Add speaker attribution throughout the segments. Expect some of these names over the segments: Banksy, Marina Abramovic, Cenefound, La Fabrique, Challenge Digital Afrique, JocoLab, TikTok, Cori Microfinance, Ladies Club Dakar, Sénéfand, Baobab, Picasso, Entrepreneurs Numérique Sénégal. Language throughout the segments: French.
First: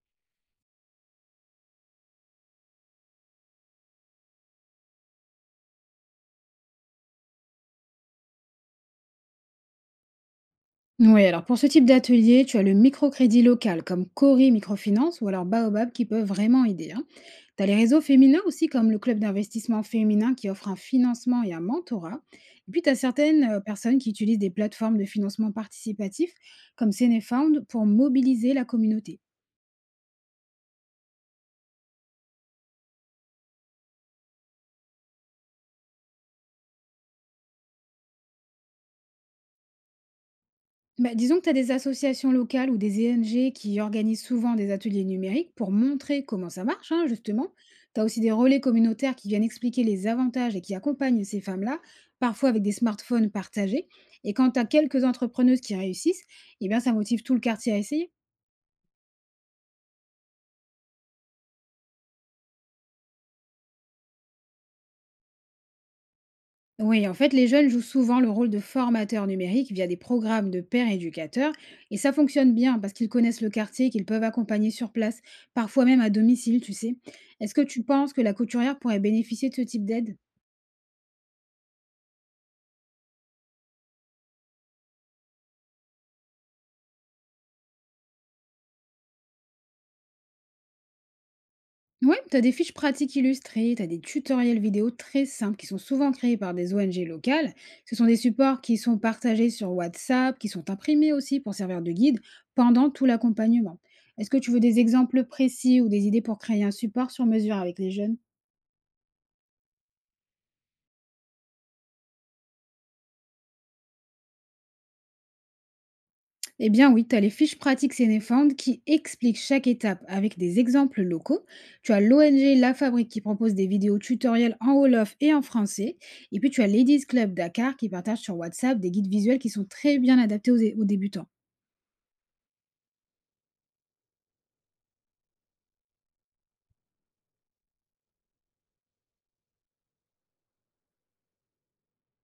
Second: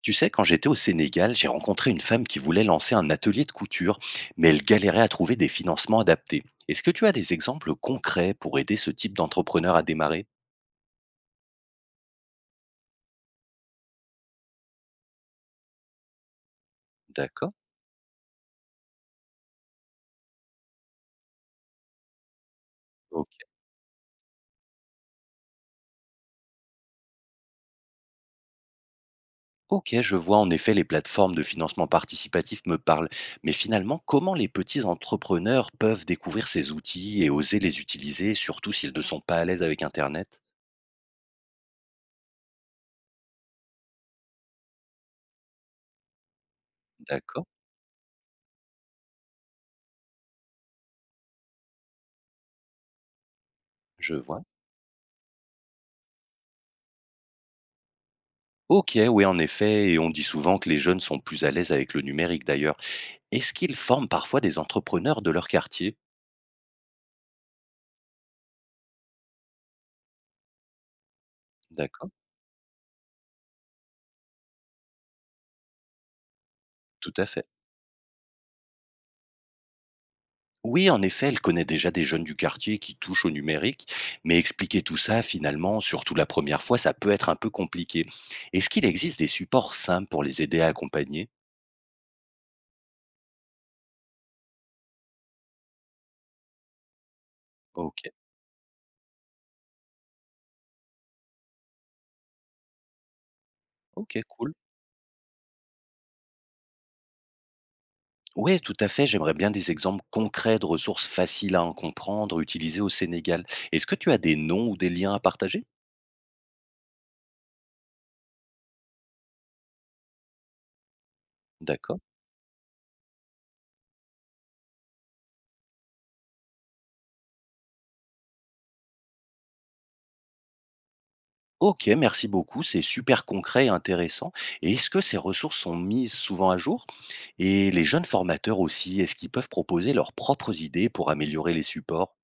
Speaker 1: Tu sais, quand j'étais au Sénégal, j'ai rencontré une femme qui voulait lancer un atelier de couture, mais elle galérait à trouver des financements adaptés. Est-ce que tu as des exemples concrets pour aider ce type d'entrepreneur à démarrer?
Speaker 2: Oui, alors pour ce type d'atelier, tu as le microcrédit local comme Cori Microfinance ou alors Baobab qui peuvent vraiment aider.
Speaker 1: D'accord.
Speaker 2: Tu as les réseaux féminins aussi comme le club d'investissement féminin qui offre un financement et un mentorat. Et puis tu as
Speaker 1: Ok.
Speaker 2: certaines personnes qui utilisent des plateformes de financement participatif comme Cenefound pour mobiliser la communauté.
Speaker 1: Ok, je vois, en effet les plateformes de financement participatif me parlent, mais finalement, comment les petits entrepreneurs peuvent découvrir ces outils et oser les utiliser, surtout s'ils ne sont pas à l'aise avec Internet?
Speaker 2: Bah, disons que tu as des associations locales ou des ENG qui organisent souvent des ateliers numériques pour montrer comment ça marche, hein,
Speaker 1: D'accord,
Speaker 2: justement. Tu as aussi des relais communautaires qui viennent expliquer les avantages et qui accompagnent ces femmes-là, parfois avec des smartphones partagés.
Speaker 1: je
Speaker 2: Et
Speaker 1: vois.
Speaker 2: quand tu as quelques entrepreneuses qui réussissent, eh bien, ça motive tout le quartier à essayer.
Speaker 1: Ok, oui, en effet, et on dit souvent que les jeunes sont plus à l'aise avec le numérique d'ailleurs. Est-ce qu'ils forment parfois des entrepreneurs de leur quartier?
Speaker 2: Oui, en fait, les jeunes jouent souvent le rôle de formateurs numériques via des programmes de pairs éducateurs. Et
Speaker 1: D'accord,
Speaker 2: ça fonctionne bien parce qu'ils connaissent le quartier, qu'ils peuvent accompagner sur place, parfois même à domicile, tu sais.
Speaker 1: tout à fait.
Speaker 2: Est-ce que tu penses que la couturière pourrait bénéficier de ce type d'aide?
Speaker 1: Oui, en effet, elle connaît déjà des jeunes du quartier qui touchent au numérique, mais expliquer tout ça, finalement, surtout la première fois, ça peut être un peu compliqué. Est-ce qu'il existe des supports simples pour les aider à accompagner?
Speaker 2: Oui, tu as des fiches pratiques illustrées, tu as des tutoriels vidéo très simples qui sont souvent créés par des ONG locales. Ce sont
Speaker 1: Ok.
Speaker 2: des supports qui sont partagés sur WhatsApp, qui sont imprimés aussi pour servir de guide pendant tout l'accompagnement.
Speaker 1: Ok,
Speaker 2: Est-ce que tu
Speaker 1: cool.
Speaker 2: veux des exemples précis ou des idées pour créer un support sur mesure avec les jeunes?
Speaker 1: Oui, tout à fait, j'aimerais bien des exemples concrets de ressources faciles à en comprendre, utilisées au Sénégal. Est-ce que tu as des noms ou des liens à partager?
Speaker 2: Eh bien oui, tu as les fiches pratiques Sénéfand qui expliquent chaque étape avec des exemples locaux. Tu
Speaker 1: D'accord.
Speaker 2: as l'ONG La Fabrique qui propose des vidéos tutoriels en Wolof et en français. Et puis tu as Ladies Club Dakar qui partage sur WhatsApp des guides visuels qui sont très bien adaptés aux débutants.
Speaker 1: OK, merci beaucoup, c'est super concret et intéressant. Et est-ce que ces ressources sont mises souvent à jour? Et les jeunes formateurs aussi, est-ce qu'ils peuvent proposer leurs propres idées pour améliorer les supports?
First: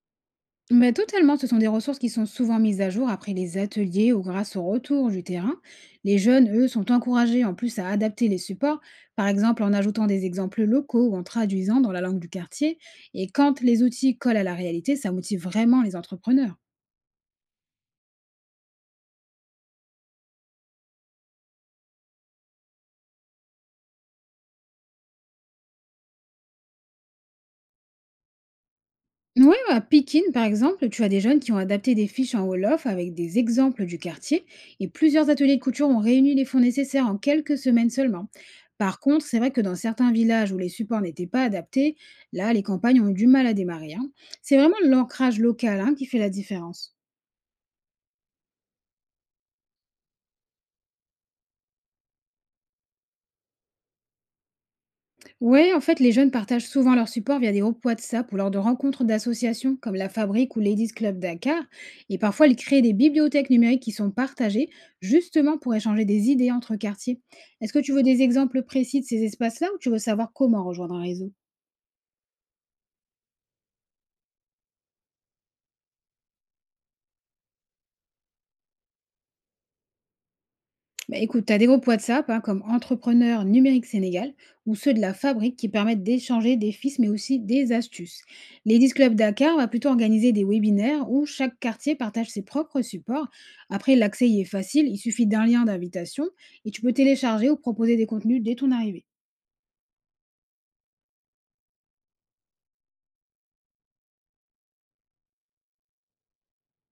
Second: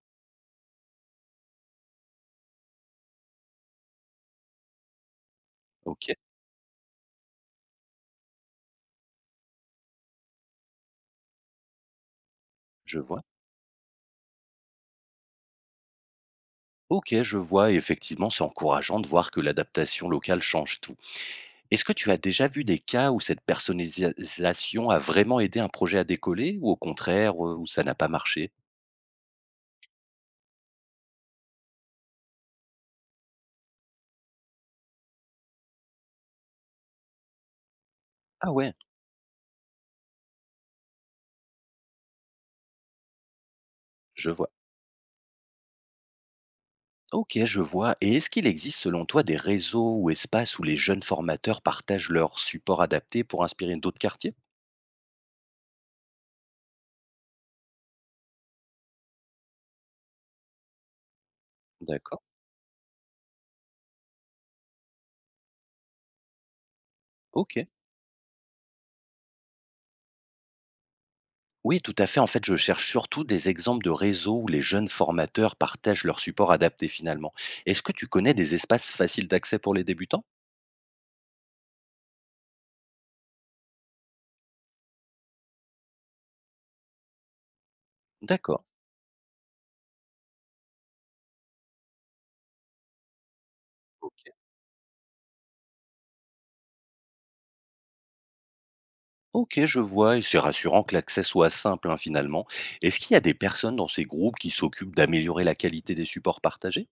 Speaker 2: Mais totalement, ce sont des ressources qui sont souvent mises à jour après les ateliers ou grâce au retour du terrain.
Speaker 1: OK,
Speaker 2: Les jeunes, eux, sont encouragés en plus à adapter les supports, par exemple en ajoutant des exemples locaux ou en traduisant dans la langue du quartier.
Speaker 1: je vois.
Speaker 2: Et quand les outils collent à la réalité, ça motive vraiment les entrepreneurs.
Speaker 1: OK, je vois, et effectivement, c'est encourageant de voir que l'adaptation locale change tout. Est-ce que tu as déjà vu des cas où cette personnalisation a vraiment aidé un projet à décoller, ou au contraire, où ça n'a pas marché?
Speaker 2: Oui, à Pékin, par exemple, tu as des jeunes qui ont adapté des fiches en Wolof avec des exemples du quartier et plusieurs ateliers de couture ont réuni les fonds nécessaires en quelques semaines seulement.
Speaker 1: Ah ouais,
Speaker 2: Par contre, c'est vrai que dans certains villages où les supports n'étaient pas adaptés, là, les campagnes ont eu du mal à démarrer, hein.
Speaker 1: je vois.
Speaker 2: C'est vraiment l'ancrage local, hein, qui fait la différence.
Speaker 1: Ok, je vois. Et est-ce qu'il existe selon toi des réseaux ou espaces où les jeunes formateurs partagent leurs supports adaptés pour inspirer d'autres quartiers?
Speaker 2: Ouais, en fait, les jeunes partagent souvent leur support via des groupes WhatsApp ou lors de rencontres d'associations comme la Fabrique ou Ladies Club Dakar. Et
Speaker 1: D'accord.
Speaker 2: parfois, ils créent des bibliothèques numériques qui sont partagées justement pour échanger des idées entre quartiers.
Speaker 1: Ok.
Speaker 2: Est-ce que tu veux des exemples précis de ces espaces-là ou tu veux savoir comment rejoindre un réseau?
Speaker 1: Oui, tout à fait. En fait, je cherche surtout des exemples de réseaux où les jeunes formateurs partagent leurs supports adaptés finalement. Est-ce que tu connais des espaces faciles d'accès pour les débutants?
Speaker 2: Bah, écoute, tu as des groupes WhatsApp, hein, comme Entrepreneurs Numérique Sénégal ou ceux de la fabrique qui permettent d'échanger des fils mais aussi des astuces.
Speaker 1: D'accord.
Speaker 2: Ladies Club Dakar va plutôt organiser des webinaires où chaque quartier partage ses propres supports. Après,
Speaker 1: Ok.
Speaker 2: l'accès y est facile, il suffit d'un lien d'invitation et tu peux télécharger ou proposer des contenus dès ton arrivée.
Speaker 1: Ok, je vois. Et c'est rassurant que l'accès soit simple hein, finalement. Est-ce qu'il y a des personnes dans ces groupes qui s'occupent d'améliorer la qualité des supports partagés?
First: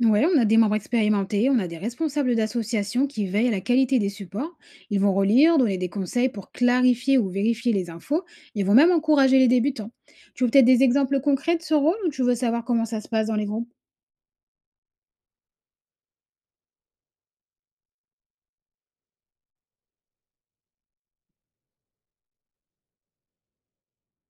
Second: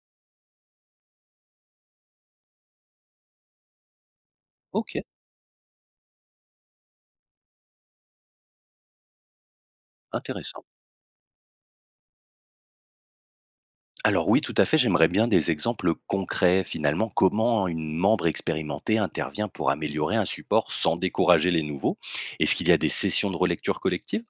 Speaker 2: Oui, on a des membres expérimentés, on a des responsables d'associations qui veillent à la qualité des supports.
Speaker 1: Ok,
Speaker 2: Ils vont relire, donner des conseils pour clarifier ou vérifier les infos. Ils vont même encourager les débutants. Tu veux
Speaker 1: intéressant.
Speaker 2: peut-être des exemples concrets de ce rôle ou tu veux savoir comment ça se passe dans les groupes?
Speaker 1: Alors oui, tout à fait, j'aimerais bien des exemples concrets. Finalement, comment une membre expérimentée intervient pour améliorer un support sans décourager les nouveaux? Est-ce qu'il y a des sessions de relecture collective?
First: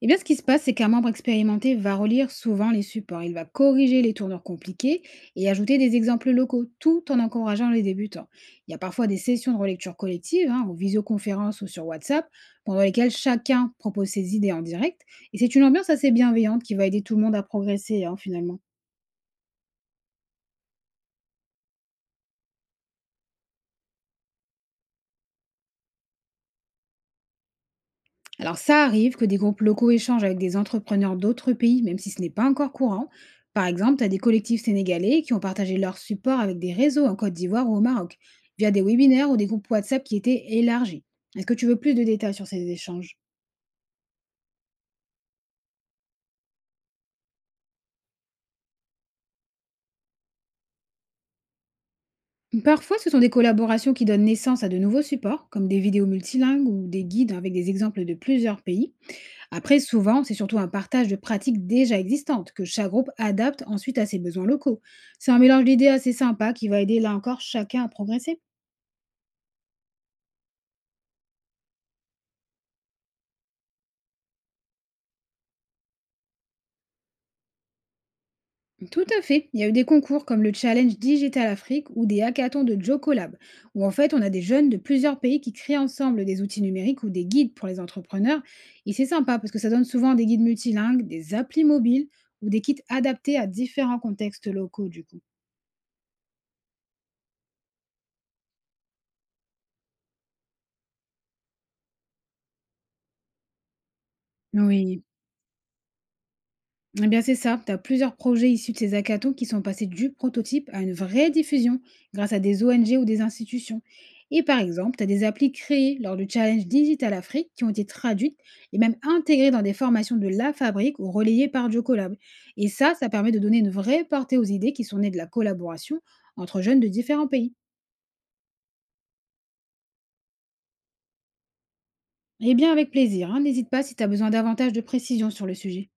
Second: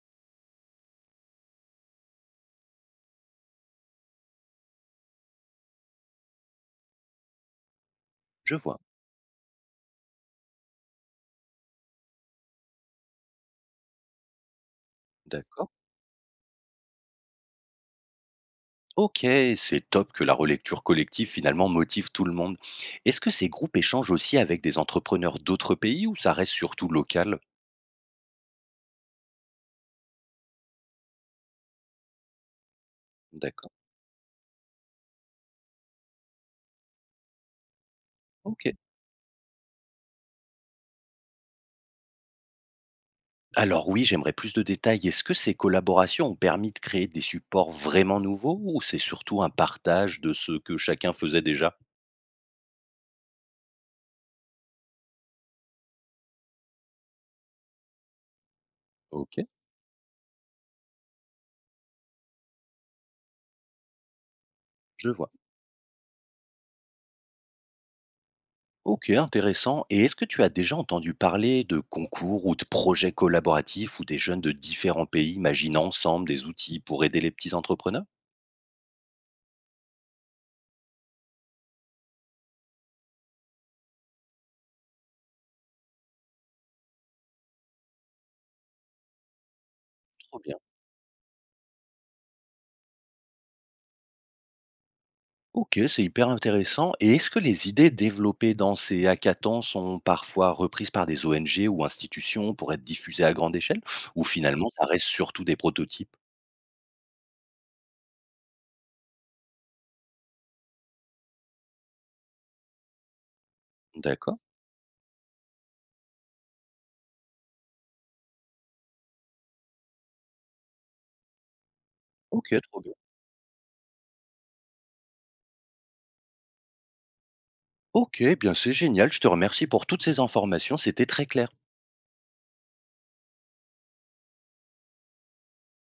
Speaker 2: Eh bien, ce qui se passe, c'est qu'un membre expérimenté va relire souvent les supports. Il va corriger les tournures compliquées et ajouter des exemples locaux, tout en encourageant les débutants.
Speaker 1: Je
Speaker 2: Il y a
Speaker 1: vois,
Speaker 2: parfois des sessions de relecture collective, hein, en visioconférence ou sur WhatsApp, pendant lesquelles chacun propose ses idées en direct. Et c'est une
Speaker 1: d'accord.
Speaker 2: ambiance assez bienveillante qui va aider tout le monde à progresser, hein, finalement.
Speaker 1: Ok, c'est top que la relecture collective finalement motive tout le monde. Est-ce que ces groupes échangent aussi avec des entrepreneurs d'autres pays ou ça reste surtout local?
Speaker 2: Alors ça arrive que des groupes locaux échangent avec des entrepreneurs d'autres pays, même si ce n'est pas encore courant. Par
Speaker 1: D'accord.
Speaker 2: exemple, tu as des collectifs sénégalais qui ont partagé leur support avec des réseaux en Côte d'Ivoire ou au Maroc,
Speaker 1: Ok.
Speaker 2: via des webinaires ou des groupes WhatsApp qui étaient élargis. Est-ce que tu veux plus de détails sur ces échanges?
Speaker 1: Alors oui, j'aimerais plus de détails. Est-ce que ces collaborations ont permis de créer des supports vraiment nouveaux ou c'est surtout un partage de ce que chacun faisait déjà?
Speaker 2: Parfois, ce sont des collaborations qui donnent naissance à de nouveaux supports, comme des vidéos multilingues ou des guides avec des exemples de plusieurs pays.
Speaker 1: OK,
Speaker 2: Après, souvent, c'est surtout un partage de pratiques déjà existantes que chaque groupe adapte ensuite à ses besoins locaux.
Speaker 1: je vois.
Speaker 2: C'est un mélange d'idées assez sympa qui va aider là encore chacun à progresser.
Speaker 1: OK, intéressant. Et est-ce que tu as déjà entendu parler de concours ou de projets collaboratifs où des jeunes de différents pays imaginent ensemble des outils pour aider les petits entrepreneurs?
Speaker 2: Tout à fait. Il y a eu des concours comme le Challenge Digital Afrique ou des hackathons de JocoLab, où en fait on a des jeunes de plusieurs pays qui créent ensemble des outils numériques ou des guides pour les entrepreneurs. Et c'est sympa parce que ça donne souvent des
Speaker 1: Trop
Speaker 2: guides
Speaker 1: bien.
Speaker 2: multilingues, des applis mobiles ou des kits adaptés à différents contextes locaux du coup.
Speaker 1: OK, c'est hyper intéressant. Et est-ce que les idées développées dans ces hackathons sont parfois reprises par des ONG ou institutions pour être diffusées à grande échelle? Ou finalement, ça
Speaker 2: Oui,
Speaker 1: reste surtout des prototypes?
Speaker 2: eh bien, c'est ça. Tu as plusieurs projets issus de ces hackathons qui sont passés du prototype à une vraie diffusion grâce à des ONG ou des institutions.
Speaker 1: D'accord.
Speaker 2: Et par exemple, tu as des applis créées lors du Challenge Digital Afrique qui ont été traduites et même intégrées dans des formations de la fabrique ou relayées par Jocolab.
Speaker 1: OK,
Speaker 2: Et
Speaker 1: trop bien.
Speaker 2: ça permet de donner une vraie portée aux idées qui sont nées de la collaboration entre jeunes de différents pays.
Speaker 1: OK, eh bien c'est génial. Je te remercie pour toutes ces informations. C'était très clair.
Speaker 2: Eh bien, avec plaisir, hein. N'hésite pas si tu as besoin davantage de précision sur le sujet.